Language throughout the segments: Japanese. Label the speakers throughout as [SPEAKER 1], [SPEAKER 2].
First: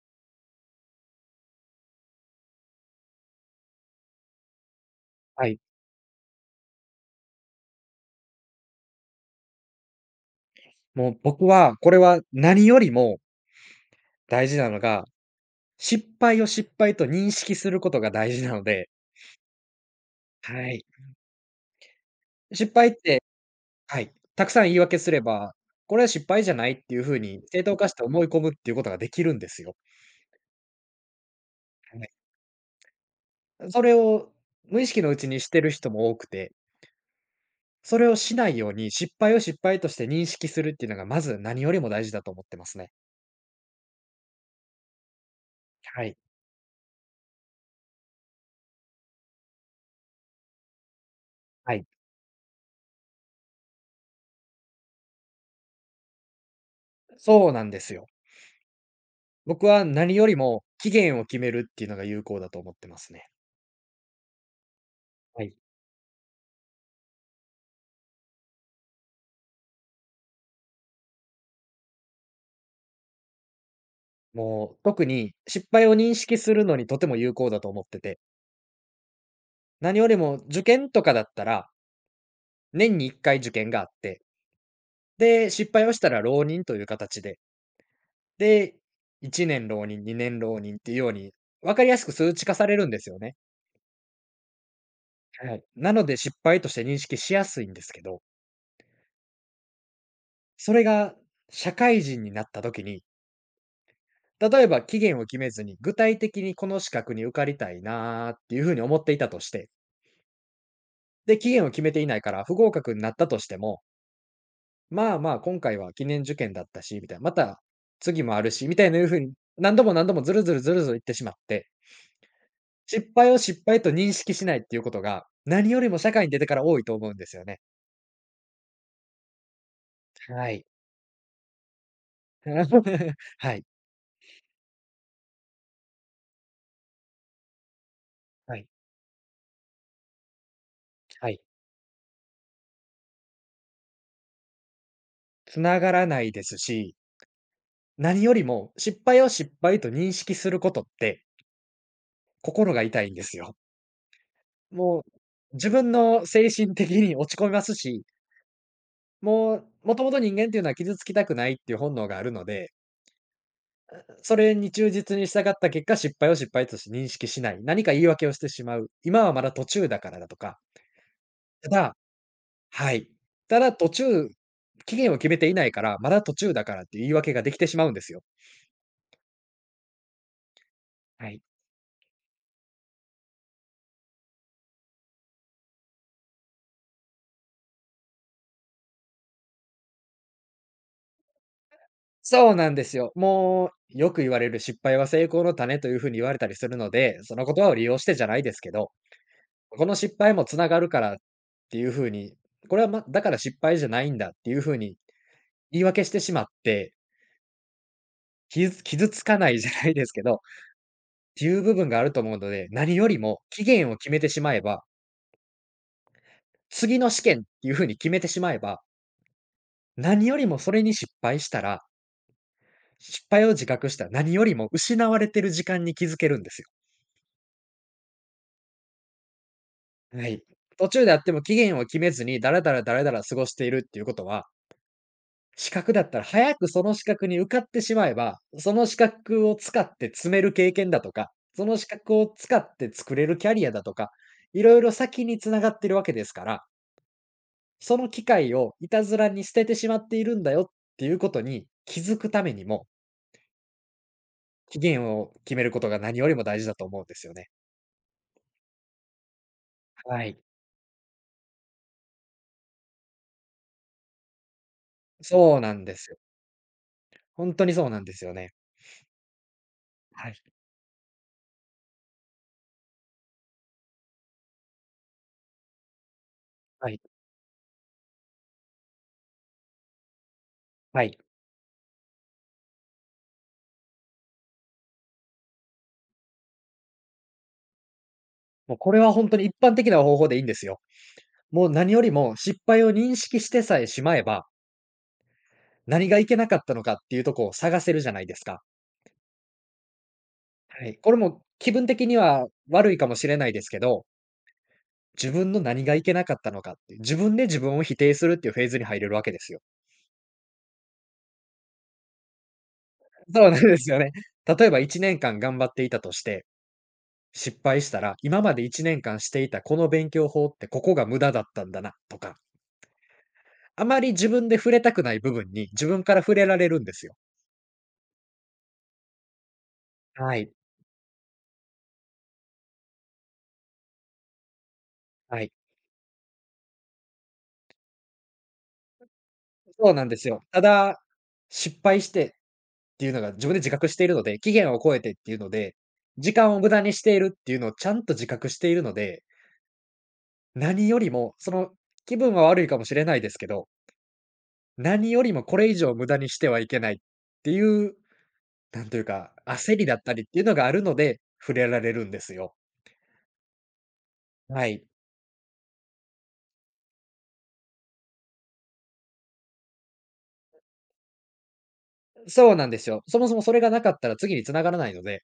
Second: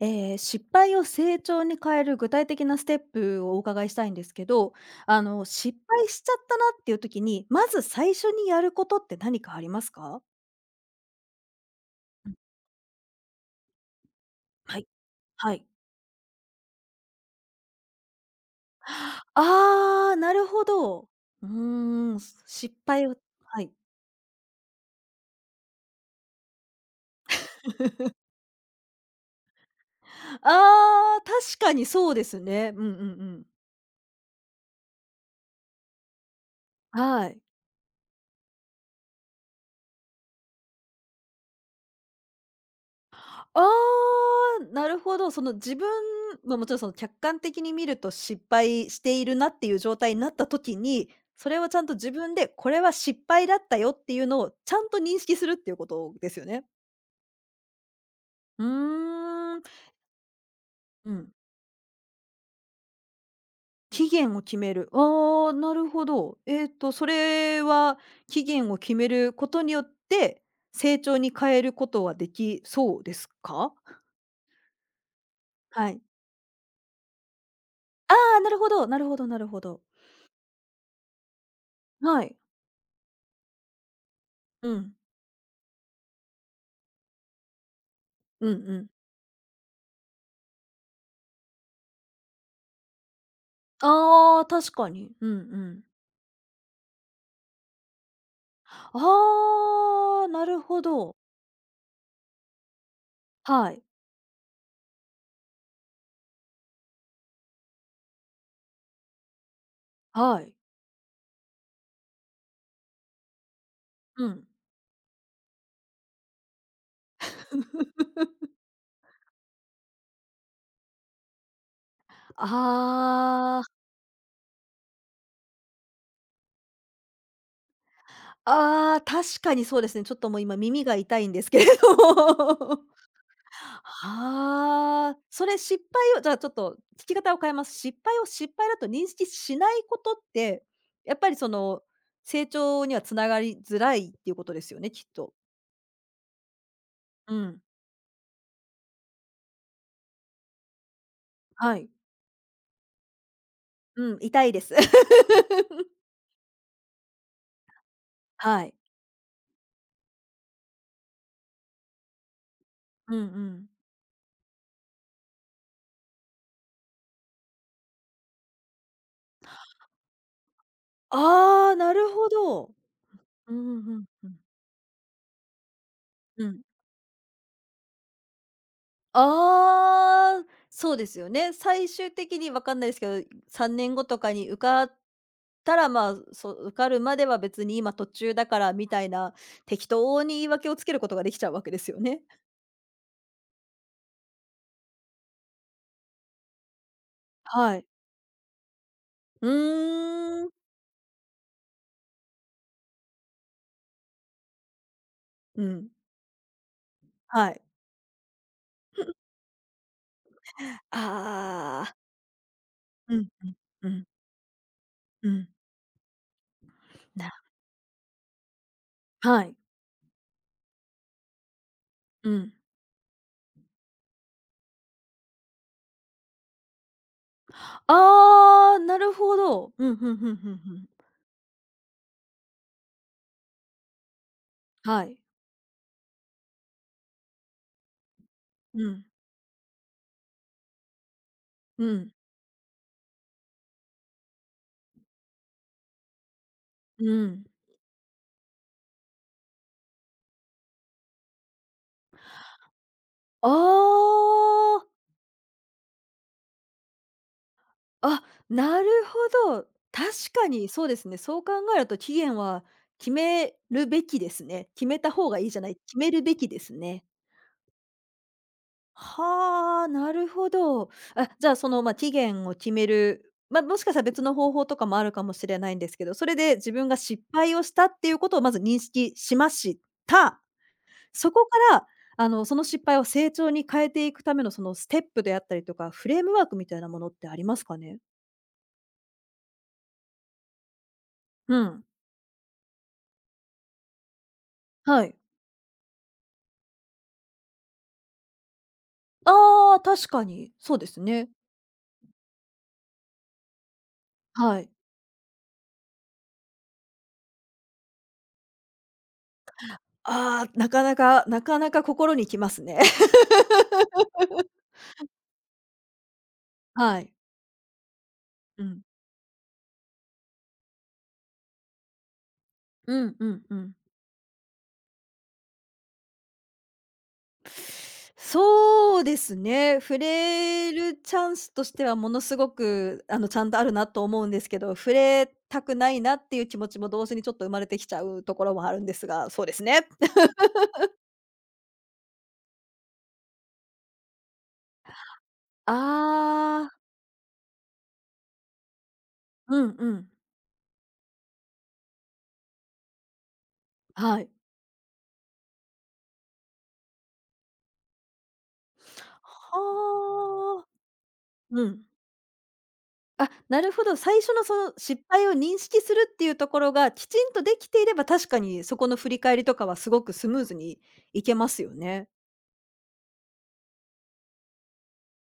[SPEAKER 1] 失敗を成長に変える具体的なステップをお伺いしたいんですけど、
[SPEAKER 2] はい。
[SPEAKER 1] 失敗しちゃったなっていう時に、まず最初にやることって何かありますか？
[SPEAKER 2] もう僕は、これは何よりも大事な
[SPEAKER 1] は
[SPEAKER 2] の
[SPEAKER 1] い。
[SPEAKER 2] が、
[SPEAKER 1] はい。
[SPEAKER 2] 失敗を失敗と認識することが大事なので、
[SPEAKER 1] ああ、なるほ
[SPEAKER 2] はい。
[SPEAKER 1] ど。うーん、
[SPEAKER 2] 失
[SPEAKER 1] 失
[SPEAKER 2] 敗っ
[SPEAKER 1] 敗を。
[SPEAKER 2] て、
[SPEAKER 1] はい。
[SPEAKER 2] はい、たくさん言い訳すれば、これは失敗じゃないっていうふうに正当化して思い込むっていうことができるんですよ。
[SPEAKER 1] ああ、確かに
[SPEAKER 2] は
[SPEAKER 1] そ
[SPEAKER 2] い。
[SPEAKER 1] うですね。うんうんうん。
[SPEAKER 2] それを無意識のうちにしてる人も多くて、
[SPEAKER 1] はい。
[SPEAKER 2] それをしないように失敗を失敗として認識するっていうのがまず何よりも大事だと思ってますね。
[SPEAKER 1] ああ、なるほど。その自分、
[SPEAKER 2] はい。
[SPEAKER 1] まあ、もちろんその客観的に見ると失敗しているなっていう状態になった時に、それを
[SPEAKER 2] は
[SPEAKER 1] ちゃん
[SPEAKER 2] い。
[SPEAKER 1] と自分で、これは失敗だったよっていうのをちゃんと認識するっていうことですよね。
[SPEAKER 2] そうなんですよ。
[SPEAKER 1] うーん。
[SPEAKER 2] 僕は何よりも期
[SPEAKER 1] う
[SPEAKER 2] 限を
[SPEAKER 1] ん。
[SPEAKER 2] 決めるっていうのが有効だと思ってますね。
[SPEAKER 1] 期限を決める。
[SPEAKER 2] は
[SPEAKER 1] ああ、
[SPEAKER 2] い。
[SPEAKER 1] なるほど。えっと、それは期限を決めることによって、成長に変えることはできそうですか？
[SPEAKER 2] もう特に失敗
[SPEAKER 1] は
[SPEAKER 2] を
[SPEAKER 1] い。
[SPEAKER 2] 認識するのにとても有効だと思って
[SPEAKER 1] あ
[SPEAKER 2] て、
[SPEAKER 1] あ、なるほどなるほどなるほど。
[SPEAKER 2] 何よりも受験とかだったら、
[SPEAKER 1] はい。
[SPEAKER 2] 年に1回受験があって、
[SPEAKER 1] うん。
[SPEAKER 2] で、失敗をしたら浪人という形で、
[SPEAKER 1] うんう
[SPEAKER 2] で、
[SPEAKER 1] ん。
[SPEAKER 2] 1年浪人、2年浪人っていうように、分かりやすく数値化されるんですよね。
[SPEAKER 1] ああ、確かに。うんう
[SPEAKER 2] はい。
[SPEAKER 1] ん。
[SPEAKER 2] なので失敗として認識しやすいんですけど、
[SPEAKER 1] ああ、なる
[SPEAKER 2] そ
[SPEAKER 1] ほ
[SPEAKER 2] れ
[SPEAKER 1] ど。
[SPEAKER 2] が社会人になった時に、
[SPEAKER 1] はい、
[SPEAKER 2] 例えば期限を決めずに、具体的にこの資格に受かりたいなーっていう風に思っていたとして、
[SPEAKER 1] はい。
[SPEAKER 2] で、期限を決めていないから不合格になったとしても、
[SPEAKER 1] うん。
[SPEAKER 2] まあまあ今回は記念受験だったし、みたいな、また 次もあるし、みたいないう風に、何度も何度もずるずるずるずる言ってしまって、失敗を
[SPEAKER 1] ああ、
[SPEAKER 2] 失敗と認識しないっていうことが、何よりも社会に出てから多いと思うんですよね。
[SPEAKER 1] ああ、確かにそうですね。ちょっともう
[SPEAKER 2] は
[SPEAKER 1] 今
[SPEAKER 2] い。
[SPEAKER 1] 耳が痛いんですけれども。
[SPEAKER 2] はい、
[SPEAKER 1] はあ、それ失敗をじゃあちょっと聞き方を変えます。失敗を失
[SPEAKER 2] はい、
[SPEAKER 1] 敗だと認識しないことって、やっぱ
[SPEAKER 2] は
[SPEAKER 1] り
[SPEAKER 2] い。
[SPEAKER 1] その、成長にはつながりづらいっていうことですよね、きっと。
[SPEAKER 2] 繋がらないですし、
[SPEAKER 1] うん、
[SPEAKER 2] 何よりも失敗を失敗と認識することって
[SPEAKER 1] はい。
[SPEAKER 2] 心が痛いんですよ。
[SPEAKER 1] うん、痛いです。
[SPEAKER 2] もう、自分の精神的に落ち込みますし、
[SPEAKER 1] はい。
[SPEAKER 2] もう、もともと人間っていうのは傷つきたくないっていう本能があるので、
[SPEAKER 1] うんうん。
[SPEAKER 2] それに忠実に従った結果、失敗を失敗として認識しない。何か言い訳をしてしまう。今はまだ途中だからだとか、た
[SPEAKER 1] ああ、な
[SPEAKER 2] だ
[SPEAKER 1] るほど。
[SPEAKER 2] はい。
[SPEAKER 1] うん
[SPEAKER 2] た
[SPEAKER 1] う
[SPEAKER 2] だ
[SPEAKER 1] ん
[SPEAKER 2] 途
[SPEAKER 1] うんう
[SPEAKER 2] 中、
[SPEAKER 1] ん。
[SPEAKER 2] 期限を決めていないから、まだ途中だからっていう言い訳ができてしまうんですよ。
[SPEAKER 1] ああ、そうですよ
[SPEAKER 2] はい。
[SPEAKER 1] ね。最終的にわかんないですけど、3年後とかに受かったら、まあ、そう受かるまでは別に今途中だからみたいな、適当に言い訳をつけることができちゃうわけですよね。
[SPEAKER 2] そうなんですよ。もう、よく言われる失敗は成功の種というふうに言われたりするので、その言葉
[SPEAKER 1] は
[SPEAKER 2] を
[SPEAKER 1] い。
[SPEAKER 2] 利用してじゃないですけど
[SPEAKER 1] う
[SPEAKER 2] この失敗
[SPEAKER 1] ー
[SPEAKER 2] も
[SPEAKER 1] ん。
[SPEAKER 2] つながるからっていう風に、これは、ま、だから失敗じゃないんだっていう風に
[SPEAKER 1] う
[SPEAKER 2] 言い
[SPEAKER 1] ん。
[SPEAKER 2] 訳してしまって、
[SPEAKER 1] はい。
[SPEAKER 2] 傷つかないじゃないですけど、っていう部
[SPEAKER 1] あ
[SPEAKER 2] 分があ
[SPEAKER 1] あ。
[SPEAKER 2] ると思うので、何よ
[SPEAKER 1] う
[SPEAKER 2] り
[SPEAKER 1] ん、
[SPEAKER 2] も期
[SPEAKER 1] う
[SPEAKER 2] 限を
[SPEAKER 1] ん、
[SPEAKER 2] 決めてしまえば、
[SPEAKER 1] うん。
[SPEAKER 2] 次の試
[SPEAKER 1] な、
[SPEAKER 2] 験っていう風に決めてしまえば、
[SPEAKER 1] はい。
[SPEAKER 2] 何よりもそれに失敗したら、
[SPEAKER 1] うん。
[SPEAKER 2] 失敗を自覚したら何よりも失われてる時間に気づけるんですよ。
[SPEAKER 1] ああ、なるほど。うん、ふん
[SPEAKER 2] は
[SPEAKER 1] ふん
[SPEAKER 2] い。
[SPEAKER 1] ふんふん。
[SPEAKER 2] 途中であっても期限を決めずにダラダラダラダラ過ごしているっていうことは
[SPEAKER 1] はい。
[SPEAKER 2] 資格だったら、早くその資格に受かってしまえば、そ
[SPEAKER 1] う
[SPEAKER 2] の資
[SPEAKER 1] ん。
[SPEAKER 2] 格を使って詰める経験だとか、その
[SPEAKER 1] う
[SPEAKER 2] 資
[SPEAKER 1] ん。
[SPEAKER 2] 格を使って作れるキャリアだとか、いろいろ先に繋がってるわけですから、
[SPEAKER 1] うん。
[SPEAKER 2] その機会をいたずらに捨ててしまっているんだよっていうことに気づくためにも、
[SPEAKER 1] あ
[SPEAKER 2] 期
[SPEAKER 1] あ、
[SPEAKER 2] 限を決めることが何よりも大事だと思うんですよね。
[SPEAKER 1] あ、なるほど。確
[SPEAKER 2] はい。
[SPEAKER 1] かにそうですね。そう考えると期限は決めるべきですね。決めた方がいいじ
[SPEAKER 2] そう
[SPEAKER 1] ゃな
[SPEAKER 2] な
[SPEAKER 1] い、
[SPEAKER 2] んで
[SPEAKER 1] 決め
[SPEAKER 2] すよ。
[SPEAKER 1] るべきですね。
[SPEAKER 2] ほんとにそうなんですよね。
[SPEAKER 1] はあ、なる
[SPEAKER 2] はい。
[SPEAKER 1] ほど。あ、じゃあその、まあ、期限を決める、まあ、もしかしたら別の方法とかもあるかもしれないんですけど、それで自分
[SPEAKER 2] は
[SPEAKER 1] が
[SPEAKER 2] い。
[SPEAKER 1] 失敗をしたっていうことをまず認識しました。
[SPEAKER 2] はい。
[SPEAKER 1] そこから、その失敗を成長に変えていくための、そのステップであったりとか、フレームワークみたいなものってありますかね？
[SPEAKER 2] もうこれはほんとに一般的な方法でいいんですよ。
[SPEAKER 1] う
[SPEAKER 2] もう
[SPEAKER 1] ん。
[SPEAKER 2] 何よりも失敗を認識してさえしまえば
[SPEAKER 1] はい。
[SPEAKER 2] 何がいけなかったのかっていうとこを探せるじゃないですか。
[SPEAKER 1] ああ、確かに、そう
[SPEAKER 2] は
[SPEAKER 1] で
[SPEAKER 2] い。
[SPEAKER 1] す
[SPEAKER 2] これ
[SPEAKER 1] ね。
[SPEAKER 2] も気分的には悪いかもしれないですけど、
[SPEAKER 1] はい。
[SPEAKER 2] 自分の何がいけなかったのかっていう、自分で自分を否定するっていうフェーズに入れるわけですよ。
[SPEAKER 1] ああ、なかなかなかなか心にきますね。
[SPEAKER 2] そうなんですよね。例えば1年間頑張っていたとして、
[SPEAKER 1] はい。
[SPEAKER 2] 失敗したら、今まで
[SPEAKER 1] うん。
[SPEAKER 2] 1年間していたこの勉強法ってここが無駄だったんだなとか、
[SPEAKER 1] うんうんうん。
[SPEAKER 2] あまり自分で触れたくない部分に自分から触れられるんですよ。
[SPEAKER 1] そうですね、触
[SPEAKER 2] はい、
[SPEAKER 1] れるチャンスとしてはものすごく、ちゃんとあるなと思うんですけど、触れ
[SPEAKER 2] はい。
[SPEAKER 1] たくないなっていう気持ちも同時にちょっと生まれてきちゃうところもあるんですが、そうですね。
[SPEAKER 2] そうなんですよ。ただ、失敗してっていうのが自分で自覚しているので、期限を超えてっていうので、時間を
[SPEAKER 1] あ
[SPEAKER 2] 無
[SPEAKER 1] あ、
[SPEAKER 2] 駄にしているっていうのをちゃんと自覚しているので、
[SPEAKER 1] うんうん。
[SPEAKER 2] 何よりも、その、気分は悪いかもしれないですけど、
[SPEAKER 1] はい。
[SPEAKER 2] 何よりもこれ以上無駄にしてはいけないっていう、なんというか、焦りだったりっていうの
[SPEAKER 1] はあ。
[SPEAKER 2] があるので、触
[SPEAKER 1] う
[SPEAKER 2] れら
[SPEAKER 1] ん。
[SPEAKER 2] れるんですよ。
[SPEAKER 1] あ、なるほど、最初のそ
[SPEAKER 2] は
[SPEAKER 1] の
[SPEAKER 2] い。
[SPEAKER 1] 失敗を認識するっていうところがきちんとできていれば、確かにそこの振り返りとかはすごくスムーズにいけますよね。
[SPEAKER 2] そうなんですよ。そもそもそれがなかったら次に繋がらないので。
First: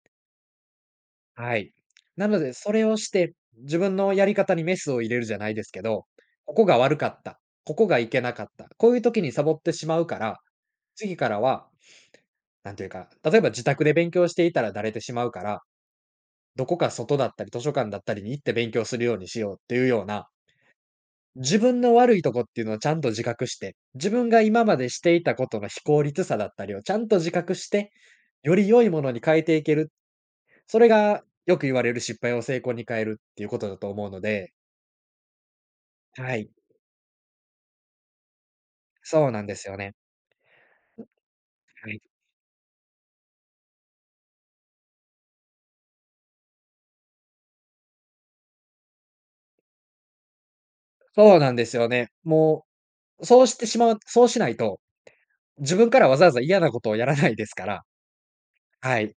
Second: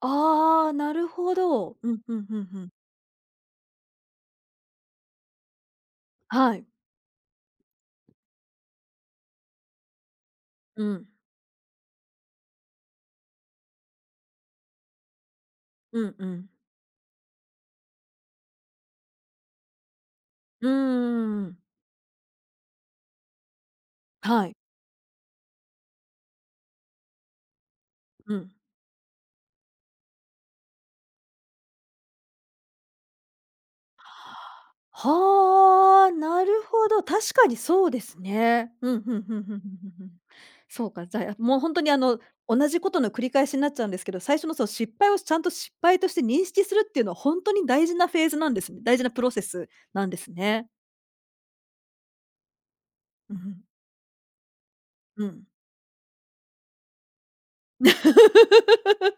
[SPEAKER 1] ああ、なるほ
[SPEAKER 2] はい。
[SPEAKER 1] ど。うん、うん
[SPEAKER 2] な
[SPEAKER 1] うんう
[SPEAKER 2] ので、
[SPEAKER 1] ん。
[SPEAKER 2] それをして、自分のやり方にメスを入れるじゃないですけど、
[SPEAKER 1] は
[SPEAKER 2] ここ
[SPEAKER 1] い。
[SPEAKER 2] が悪かった、ここがいけなかった、こういう時にサボってしまうから、
[SPEAKER 1] うん。
[SPEAKER 2] 次からは、なんていうか、例えば自宅で勉強していたらだれてしまうから、
[SPEAKER 1] うんうん。
[SPEAKER 2] どこか外だったり図書館だったりに行って勉強するようにしようっていうような、
[SPEAKER 1] うーん。
[SPEAKER 2] 自分の悪いとこっていうのをちゃんと自覚して、自分が
[SPEAKER 1] はい。
[SPEAKER 2] 今までしていたことの非効率さだったりをちゃんと自覚して、
[SPEAKER 1] うん。
[SPEAKER 2] より良いものに変えていけるそれがよく言われる失敗を成功に変えるっていうことだと思うので、
[SPEAKER 1] はあ、
[SPEAKER 2] は
[SPEAKER 1] な
[SPEAKER 2] い、
[SPEAKER 1] るほど、確かにそうですね。うん、ふん
[SPEAKER 2] そう
[SPEAKER 1] ふんふん
[SPEAKER 2] なん
[SPEAKER 1] ふ
[SPEAKER 2] で
[SPEAKER 1] んふ
[SPEAKER 2] すよ
[SPEAKER 1] ん
[SPEAKER 2] ね。
[SPEAKER 1] ふん。そうか、じゃあ、もうほんとに
[SPEAKER 2] はい。
[SPEAKER 1] 同じことの繰り返しになっちゃうんですけど、最初のその失敗をちゃんと失敗として認識するっていうのはほんとに大事なフェーズなんですね。大事なプロセスなんですね。
[SPEAKER 2] そうなんですよね。もう、
[SPEAKER 1] うんう
[SPEAKER 2] そうし
[SPEAKER 1] ん。
[SPEAKER 2] てしまうそうしないと、
[SPEAKER 1] うん。
[SPEAKER 2] 自分からわざわざ嫌なことをやらないですから、はい、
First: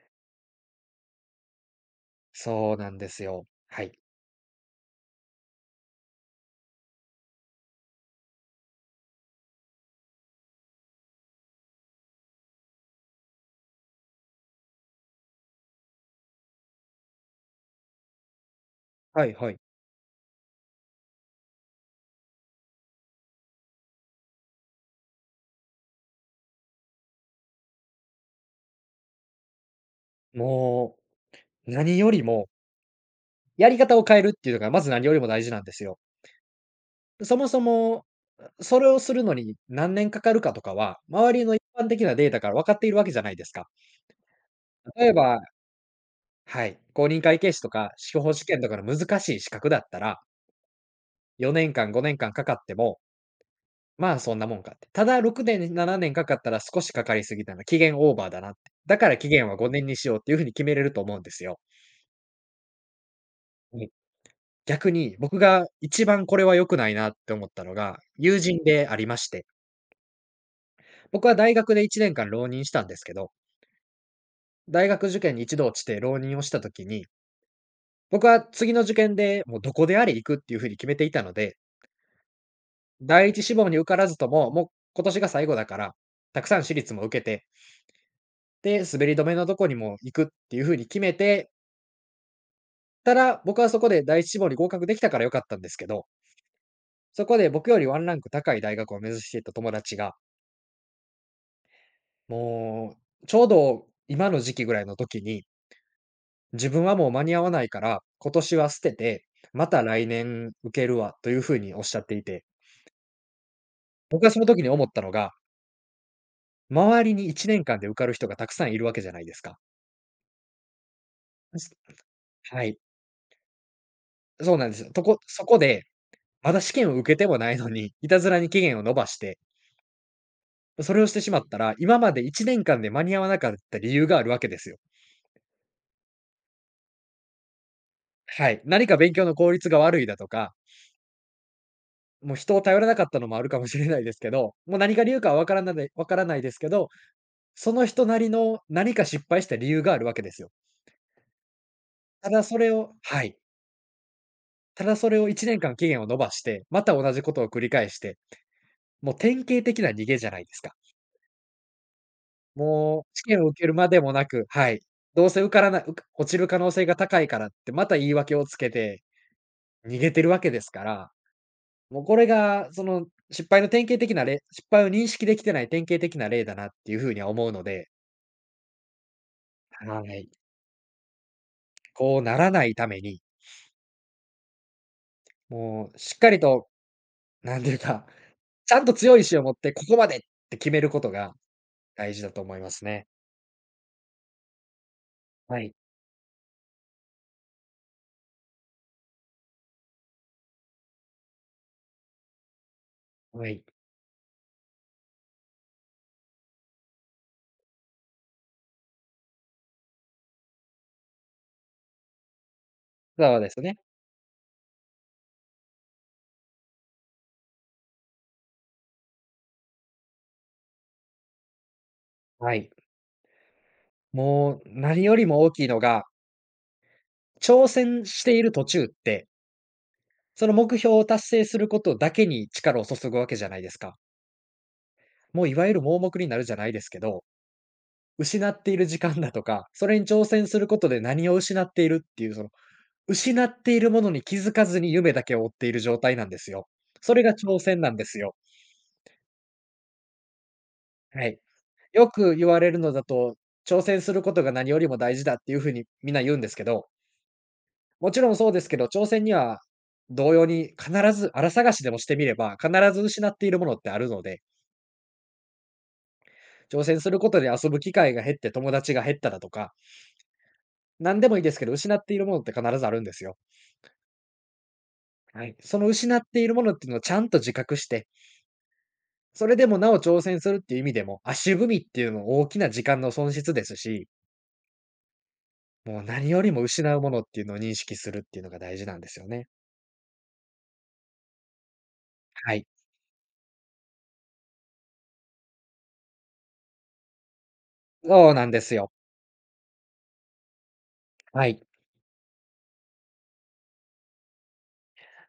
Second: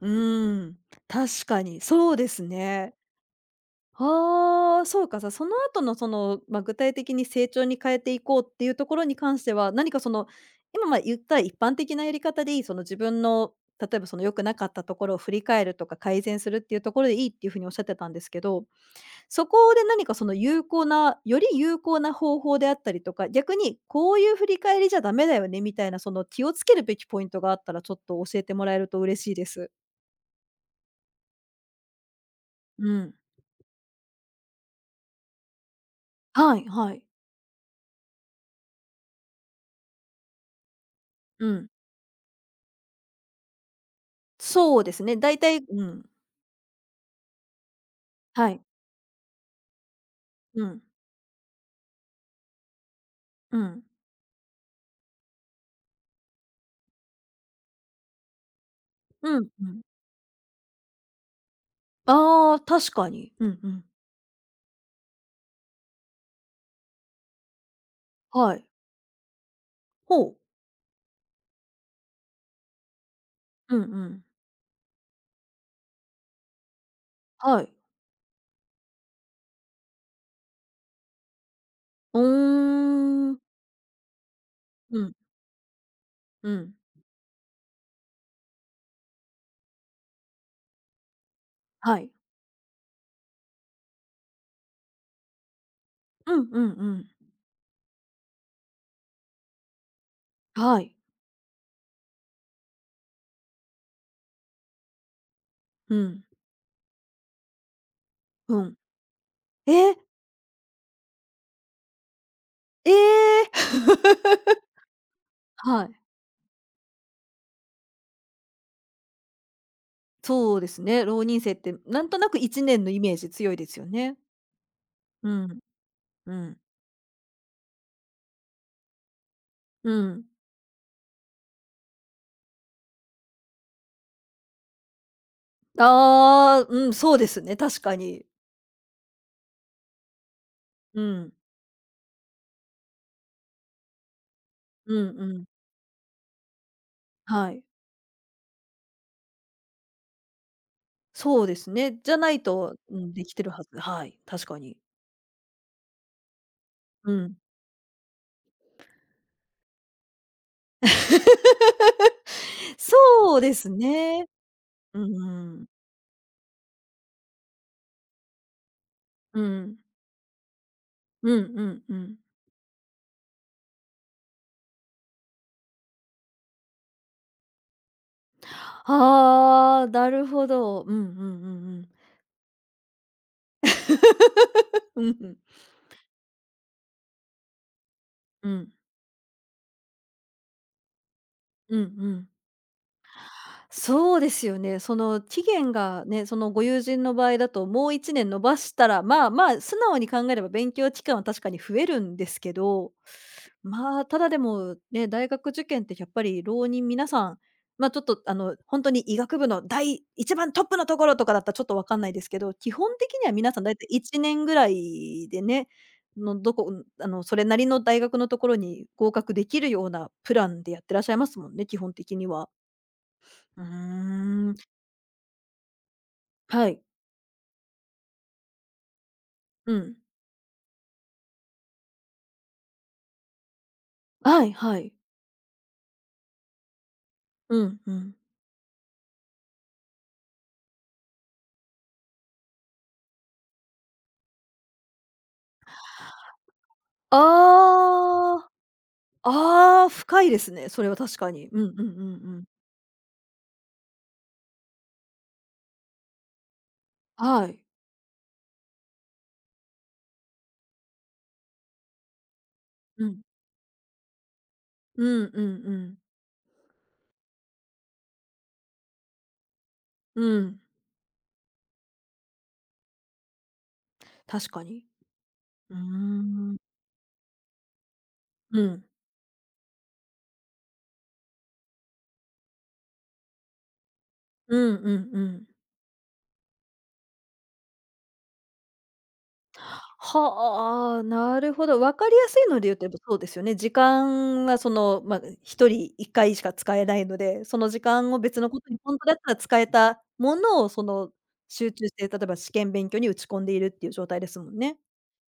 [SPEAKER 1] うーん、確かにそうです
[SPEAKER 2] そうな
[SPEAKER 1] ね。
[SPEAKER 2] んですよ。はい。
[SPEAKER 1] ああ、そうか、さ。その後のその、ま、具体的に成長に変えていこうっていうところに関しては、何かその、今、ま、言った一般的なやり方でいい、その自分の、例えばその良くなかったところを振り返るとか改善するっていうところでいいっていう風におっしゃってたんですけど、
[SPEAKER 2] はい
[SPEAKER 1] そ
[SPEAKER 2] はい。
[SPEAKER 1] こで何かその有効なより有効な方法であったりとか、逆にこういう振り返りじゃダメだよねみたいな、その気をつけるべきポイントがあったらちょっと教えてもらえると嬉しいです。
[SPEAKER 2] もう、何よりも、
[SPEAKER 1] うん。
[SPEAKER 2] やり方を変えるっていうのがまず何よりも大事なんですよ。
[SPEAKER 1] はいはい。
[SPEAKER 2] そもそも、それをするのに何年かかるかとかは、周り
[SPEAKER 1] う
[SPEAKER 2] の一
[SPEAKER 1] ん。
[SPEAKER 2] 般的なデータから分かっているわけじゃないですか。
[SPEAKER 1] そうです
[SPEAKER 2] 例え
[SPEAKER 1] ね、だい
[SPEAKER 2] ば
[SPEAKER 1] たいうん
[SPEAKER 2] はい。公認会計士とか司法試
[SPEAKER 1] は
[SPEAKER 2] 験
[SPEAKER 1] い。
[SPEAKER 2] とかの難しい資格だったら、
[SPEAKER 1] うん。
[SPEAKER 2] 4年間、5年間かかっても、
[SPEAKER 1] うん。
[SPEAKER 2] まあそんなもんかって。ただ6年、7年かかったら少しかかりすぎたな、期限オーバーだなって。だから期
[SPEAKER 1] う
[SPEAKER 2] 限
[SPEAKER 1] ん、
[SPEAKER 2] は
[SPEAKER 1] うん。
[SPEAKER 2] 5年にしようっていうふうに決めれると思うんですよ。
[SPEAKER 1] ああ、確かに。うんう
[SPEAKER 2] う
[SPEAKER 1] ん。
[SPEAKER 2] ん。逆に僕が一番これは良くないなって思ったのが、友
[SPEAKER 1] は
[SPEAKER 2] 人
[SPEAKER 1] い。
[SPEAKER 2] でありまして、
[SPEAKER 1] ほう。
[SPEAKER 2] 僕は大学で1年間浪人したんですけど、
[SPEAKER 1] うんうん。
[SPEAKER 2] 大学受験に一度落ちて浪人をした時に、
[SPEAKER 1] はい。
[SPEAKER 2] 僕は次の受験でもうどこであれ行くっていうふうに決めていたので、
[SPEAKER 1] う
[SPEAKER 2] 第
[SPEAKER 1] ーん。
[SPEAKER 2] 一志望に受からずとも、もう
[SPEAKER 1] う
[SPEAKER 2] 今
[SPEAKER 1] ん、
[SPEAKER 2] 年が最後だから、たく
[SPEAKER 1] う
[SPEAKER 2] さん
[SPEAKER 1] ん。
[SPEAKER 2] 私立も受けて、で、滑り止めのとこにも行くっていう風に決めて
[SPEAKER 1] はい。
[SPEAKER 2] たら、僕はそこで第一志望に合格できたから良かったんですけど、
[SPEAKER 1] うんうんうん。
[SPEAKER 2] そこで僕よりワンランク高い大学を目指していた友達が、
[SPEAKER 1] はい。
[SPEAKER 2] もうちょうど今の時期ぐらいの時に、
[SPEAKER 1] うん、
[SPEAKER 2] 自分はもう間に合わないから、今年
[SPEAKER 1] う
[SPEAKER 2] は
[SPEAKER 1] ん。
[SPEAKER 2] 捨てて、また
[SPEAKER 1] え、
[SPEAKER 2] 来年受けるわという風におっしゃっていて、
[SPEAKER 1] ええ！
[SPEAKER 2] 僕はその時に思ったのが、
[SPEAKER 1] はい。
[SPEAKER 2] 周りに1年間で受かる人がたくさんいるわけじゃないですか。
[SPEAKER 1] そうですね、浪人生ってなんとなく1
[SPEAKER 2] はい。
[SPEAKER 1] 年のイメージ強いですよね。
[SPEAKER 2] そうなんですよ。とこ
[SPEAKER 1] う
[SPEAKER 2] そこ
[SPEAKER 1] ん、
[SPEAKER 2] で、
[SPEAKER 1] う
[SPEAKER 2] ま
[SPEAKER 1] ん、
[SPEAKER 2] だ試験を受けてもないのに、いたずらに期限を延ばして、
[SPEAKER 1] うん。
[SPEAKER 2] それをしてしまったら、今まで1年間で間に合わなかった理由があるわけですよ。
[SPEAKER 1] ああ、うん、そうですね、確かに。
[SPEAKER 2] はい。何か勉強の効率が悪いだとか、
[SPEAKER 1] うん、
[SPEAKER 2] もう人を頼らなかったのもあるかもしれないですけど、もう
[SPEAKER 1] う
[SPEAKER 2] 何が理
[SPEAKER 1] ん
[SPEAKER 2] 由
[SPEAKER 1] う
[SPEAKER 2] かは
[SPEAKER 1] ん。
[SPEAKER 2] わからないですけど、
[SPEAKER 1] はい。
[SPEAKER 2] その人なりの何か失敗した理由があるわけですよ。
[SPEAKER 1] そうですね。じゃな
[SPEAKER 2] た
[SPEAKER 1] い
[SPEAKER 2] だそれ
[SPEAKER 1] と、
[SPEAKER 2] を
[SPEAKER 1] うん、で
[SPEAKER 2] は
[SPEAKER 1] き
[SPEAKER 2] い。
[SPEAKER 1] てるはず。はい、確かに。
[SPEAKER 2] ただそれを1年間期限を延ばして、また
[SPEAKER 1] う
[SPEAKER 2] 同じこ
[SPEAKER 1] ん。
[SPEAKER 2] とを繰り返して、もう典型的な逃げじゃないですか。もう、試
[SPEAKER 1] そう
[SPEAKER 2] 験を
[SPEAKER 1] で
[SPEAKER 2] 受け
[SPEAKER 1] す
[SPEAKER 2] るまでも
[SPEAKER 1] ね。
[SPEAKER 2] なく、はい。
[SPEAKER 1] うんう
[SPEAKER 2] どうせ受か
[SPEAKER 1] ん。
[SPEAKER 2] らなうか落ちる可能性が高いからって、また言い訳をつけて
[SPEAKER 1] うん。
[SPEAKER 2] 逃げてるわけですから、
[SPEAKER 1] うんうんう
[SPEAKER 2] もうこ
[SPEAKER 1] ん。
[SPEAKER 2] れがその失敗の典型的な例失敗を認識できてない典型的な例だなっていう風には思うので、
[SPEAKER 1] ああ、
[SPEAKER 2] は
[SPEAKER 1] なる
[SPEAKER 2] い。
[SPEAKER 1] ほど。うんうんうんうん。
[SPEAKER 2] こうならないために、
[SPEAKER 1] うん。
[SPEAKER 2] もうしっかりと、なんていうか、
[SPEAKER 1] うん。
[SPEAKER 2] ちゃんと強い意志を持ってここまでって決めることが
[SPEAKER 1] うんう
[SPEAKER 2] 大事
[SPEAKER 1] ん。
[SPEAKER 2] だと思いますね。
[SPEAKER 1] そうですよね。その期
[SPEAKER 2] は
[SPEAKER 1] 限
[SPEAKER 2] い、
[SPEAKER 1] がね、そのご友人の場合だともう1年延ばしたら、まあまあ、素直に考えれば勉強期間は確かに増えるんですけど、
[SPEAKER 2] はい。
[SPEAKER 1] まあ、ただでもね、大学受験ってやっぱり浪人皆さん、ま、ちょっと本当に医学部の第一番トップのところとかだったらちょっとわかんないですけど、基本的には
[SPEAKER 2] そうで
[SPEAKER 1] 皆
[SPEAKER 2] す
[SPEAKER 1] さん大
[SPEAKER 2] ね。
[SPEAKER 1] 体いた1年ぐらいでね、のどこあの、それなりの大学のところに合格できるようなプランでやってらっしゃいますもんね、基本的には。
[SPEAKER 2] はい。
[SPEAKER 1] うーん、
[SPEAKER 2] もう何よりも大きいのが
[SPEAKER 1] はい。
[SPEAKER 2] 挑戦している途中って、
[SPEAKER 1] うん。
[SPEAKER 2] その目標を達成することだけに力を注ぐわけじゃないですか。
[SPEAKER 1] はいはい。
[SPEAKER 2] もういわゆる盲目になるじゃないですけど、
[SPEAKER 1] うんうん。
[SPEAKER 2] 失っている時間だとか、それに挑戦することで何を失っているっていう、その、失っているものに気づかずに夢だけを追っている状態なんですよ。それが挑戦なんですよ。
[SPEAKER 1] ああ、ああ、深いですね、それは確
[SPEAKER 2] は
[SPEAKER 1] か
[SPEAKER 2] い。
[SPEAKER 1] に。うんうんうんう
[SPEAKER 2] よく
[SPEAKER 1] ん。
[SPEAKER 2] 言われるのだと、挑戦することが何よりも大事だっていうふうにみんな言うんですけど、
[SPEAKER 1] はい。
[SPEAKER 2] もちろんそうですけど、挑戦には同様に必ずあら探しでもしてみれば、必ず
[SPEAKER 1] うん。
[SPEAKER 2] 失っているものってあるので、
[SPEAKER 1] うんうんうん。
[SPEAKER 2] 挑戦することで遊ぶ機会が減って友達が減っただとか、
[SPEAKER 1] うん、
[SPEAKER 2] 何でもいいですけど、失っているものって必ずあるんですよ。
[SPEAKER 1] 確かに。
[SPEAKER 2] はい。
[SPEAKER 1] うー
[SPEAKER 2] その失っている
[SPEAKER 1] ん。
[SPEAKER 2] ものっていうのをちゃんと自覚して、
[SPEAKER 1] うん。
[SPEAKER 2] それでもなお挑戦するっていう意味でも、足踏みっていうのも大きな時間の損失ですし、
[SPEAKER 1] うんうんうん。
[SPEAKER 2] もう何よりも失うものっていうのを認識するっていうのが大事なんですよね。
[SPEAKER 1] はあ、なるほど。分かりやすい
[SPEAKER 2] は
[SPEAKER 1] の
[SPEAKER 2] い。
[SPEAKER 1] で言うと、やっぱそうですよね。時間はその、まあ、1人一回しか使えないので、その時間を
[SPEAKER 2] そう
[SPEAKER 1] 別
[SPEAKER 2] な
[SPEAKER 1] の
[SPEAKER 2] ん
[SPEAKER 1] こ
[SPEAKER 2] で
[SPEAKER 1] と
[SPEAKER 2] す
[SPEAKER 1] に
[SPEAKER 2] よ。
[SPEAKER 1] 本当だったら使えたものを、その、
[SPEAKER 2] はい。
[SPEAKER 1] 集中して、例えば試験勉強に打ち込んでいるっていう状態ですもんね。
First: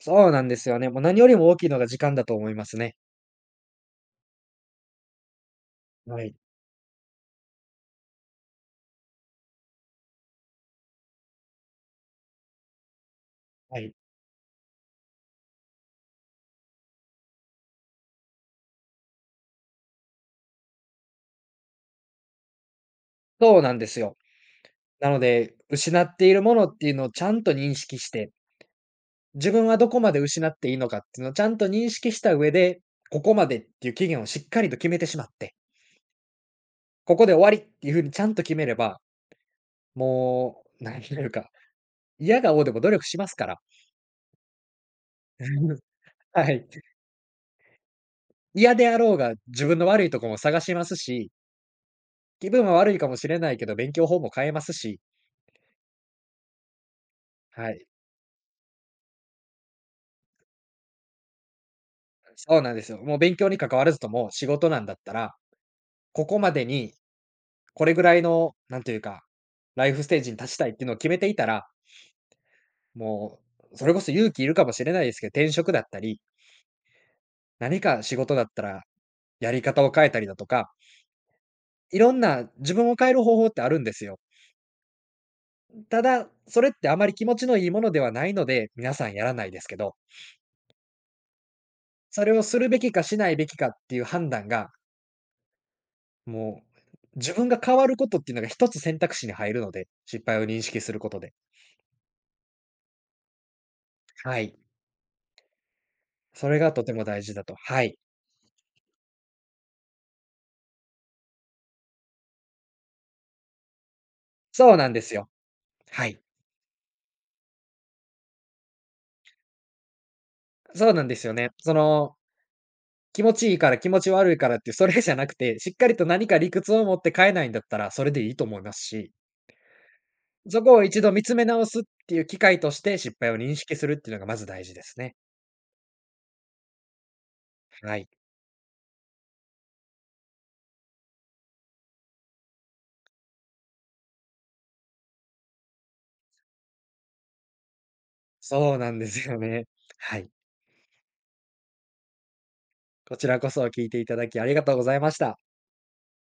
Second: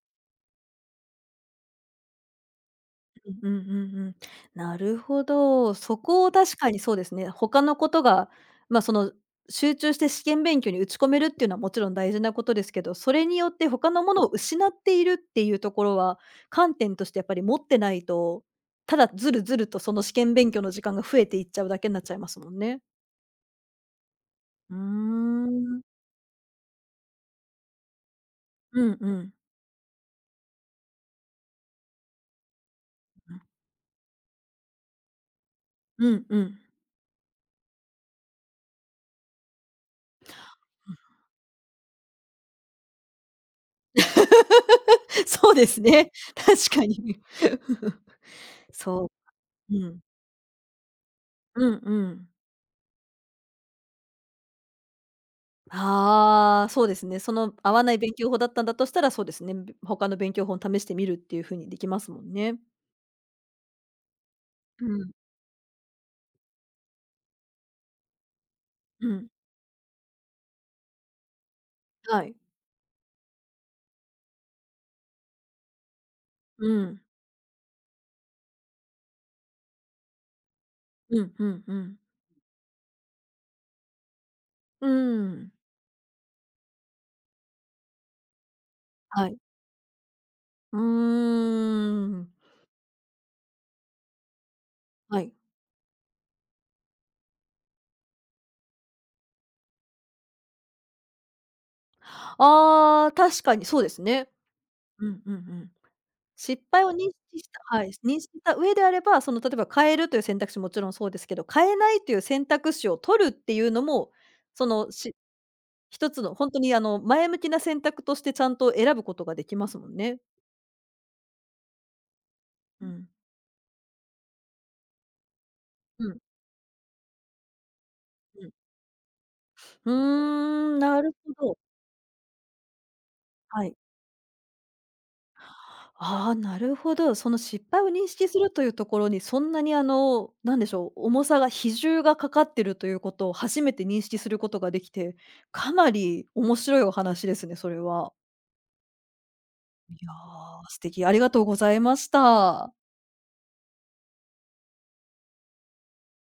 [SPEAKER 2] そうなんですよね。もう何よりも大きいのが時間だと思いますね。
[SPEAKER 1] うんうんうんうん。なるほど。そ
[SPEAKER 2] は
[SPEAKER 1] こを
[SPEAKER 2] い、
[SPEAKER 1] 確かにそうですね。他のことが、ま、その、集中して試験勉強に打ち込めるっていうのはもちろん大事なことですけど、それによって
[SPEAKER 2] は
[SPEAKER 1] 他
[SPEAKER 2] い。
[SPEAKER 1] のものを失っているっていうところは、観点としてやっぱり持ってないと、ただずるずるとその試験勉強の時間が増えていっちゃうだけになっちゃいますもんね。
[SPEAKER 2] そうなんですよ。
[SPEAKER 1] うー
[SPEAKER 2] なので、
[SPEAKER 1] ん。
[SPEAKER 2] 失っているものっていうのをちゃんと認識して、
[SPEAKER 1] うんうん。
[SPEAKER 2] 自分はどこまで失っていいのかっていうのをちゃんと認識した上で、ここまでっていう期限をしっかりと決めてしまって、
[SPEAKER 1] うんうん。
[SPEAKER 2] ここで終わりっていうふうにちゃんと決めれば、もう、なんというか、嫌が応でも努力しますから。
[SPEAKER 1] そうです ね。
[SPEAKER 2] はい。
[SPEAKER 1] 確かに。
[SPEAKER 2] 嫌であ
[SPEAKER 1] そ
[SPEAKER 2] ろうが自
[SPEAKER 1] う。
[SPEAKER 2] 分
[SPEAKER 1] う
[SPEAKER 2] の
[SPEAKER 1] ん。
[SPEAKER 2] 悪いとこも探しますし、
[SPEAKER 1] うんうん。
[SPEAKER 2] 気分は悪いかもしれないけど、勉強法も変えますし、
[SPEAKER 1] ああ、そうですね。その
[SPEAKER 2] は
[SPEAKER 1] 合わ
[SPEAKER 2] い。
[SPEAKER 1] ない勉強法だったんだとしたら、そうですね。べ、他の勉強法を試してみるっていう風にできますもんね。
[SPEAKER 2] そうなんですよ。もう勉強に関わらずとも仕事な
[SPEAKER 1] う
[SPEAKER 2] んだっ
[SPEAKER 1] ん。
[SPEAKER 2] たら、ここまでにこれぐらいの、なんという
[SPEAKER 1] う
[SPEAKER 2] か、
[SPEAKER 1] ん、
[SPEAKER 2] ライフステージに立ちたいっていうのを決めていたら、
[SPEAKER 1] はい。
[SPEAKER 2] もう、それこそ勇気いるかもしれないですけど、転職だったり、
[SPEAKER 1] うん。
[SPEAKER 2] 何か仕事だったらやり方を変えたりだとか、
[SPEAKER 1] うんうんうん。
[SPEAKER 2] いろんな自分を変える方法ってあるんですよ。
[SPEAKER 1] うーん。
[SPEAKER 2] ただ、それってあまり気持ちのいいものではないので、皆さんや
[SPEAKER 1] は
[SPEAKER 2] ら
[SPEAKER 1] い。
[SPEAKER 2] ないですけど、
[SPEAKER 1] うー
[SPEAKER 2] そ
[SPEAKER 1] ん。
[SPEAKER 2] れをするべきかしないべきかっていう判断が、
[SPEAKER 1] はい。
[SPEAKER 2] もう、自分が変わることっていうのが一つ選択肢に入るので、失敗を認識することで。
[SPEAKER 1] ああ、確かにそうですね。
[SPEAKER 2] はい。
[SPEAKER 1] うんうんうん。
[SPEAKER 2] それ
[SPEAKER 1] 失
[SPEAKER 2] がと
[SPEAKER 1] 敗を
[SPEAKER 2] ても
[SPEAKER 1] 認
[SPEAKER 2] 大事
[SPEAKER 1] 識
[SPEAKER 2] だ
[SPEAKER 1] し
[SPEAKER 2] と。
[SPEAKER 1] たは
[SPEAKER 2] は
[SPEAKER 1] い、
[SPEAKER 2] い。
[SPEAKER 1] 認識した上であれば、その例えば変えるという選択肢もちろんそうですけど、変えないという選択肢を取るっていうのも、そ
[SPEAKER 2] そうな
[SPEAKER 1] の
[SPEAKER 2] んです
[SPEAKER 1] し
[SPEAKER 2] よ。は
[SPEAKER 1] 一つ
[SPEAKER 2] い。
[SPEAKER 1] の本当に前向きな選択としてちゃんと選ぶことができますもんね。
[SPEAKER 2] そうなんですよね。その、
[SPEAKER 1] うん。
[SPEAKER 2] 気持ちいいから気持ち悪いからって、それじゃなくて、しっかりと
[SPEAKER 1] うん、
[SPEAKER 2] 何か理屈を持って変えないんだったら、それでいい
[SPEAKER 1] う
[SPEAKER 2] と
[SPEAKER 1] ん。
[SPEAKER 2] 思いますし、
[SPEAKER 1] うー
[SPEAKER 2] そこ
[SPEAKER 1] ん、
[SPEAKER 2] を
[SPEAKER 1] な
[SPEAKER 2] 一度
[SPEAKER 1] る
[SPEAKER 2] 見
[SPEAKER 1] ほ
[SPEAKER 2] つめ
[SPEAKER 1] ど。
[SPEAKER 2] 直すっていう機会として、失敗を認
[SPEAKER 1] は
[SPEAKER 2] 識
[SPEAKER 1] い。
[SPEAKER 2] するっていうのがまず大事ですね。
[SPEAKER 1] ああ、なるほど。その失敗を
[SPEAKER 2] は
[SPEAKER 1] 認
[SPEAKER 2] い。
[SPEAKER 1] 識するというところに、そんなになんでしょう、重さが比重がかかってるということを初めて認識することができて、かなり面白いお話ですね、それは。
[SPEAKER 2] そうなんですよね。
[SPEAKER 1] いや
[SPEAKER 2] はい。
[SPEAKER 1] ー、素敵、ありがとうございました。
[SPEAKER 2] こちらこそ聞いていただきありがとうございました。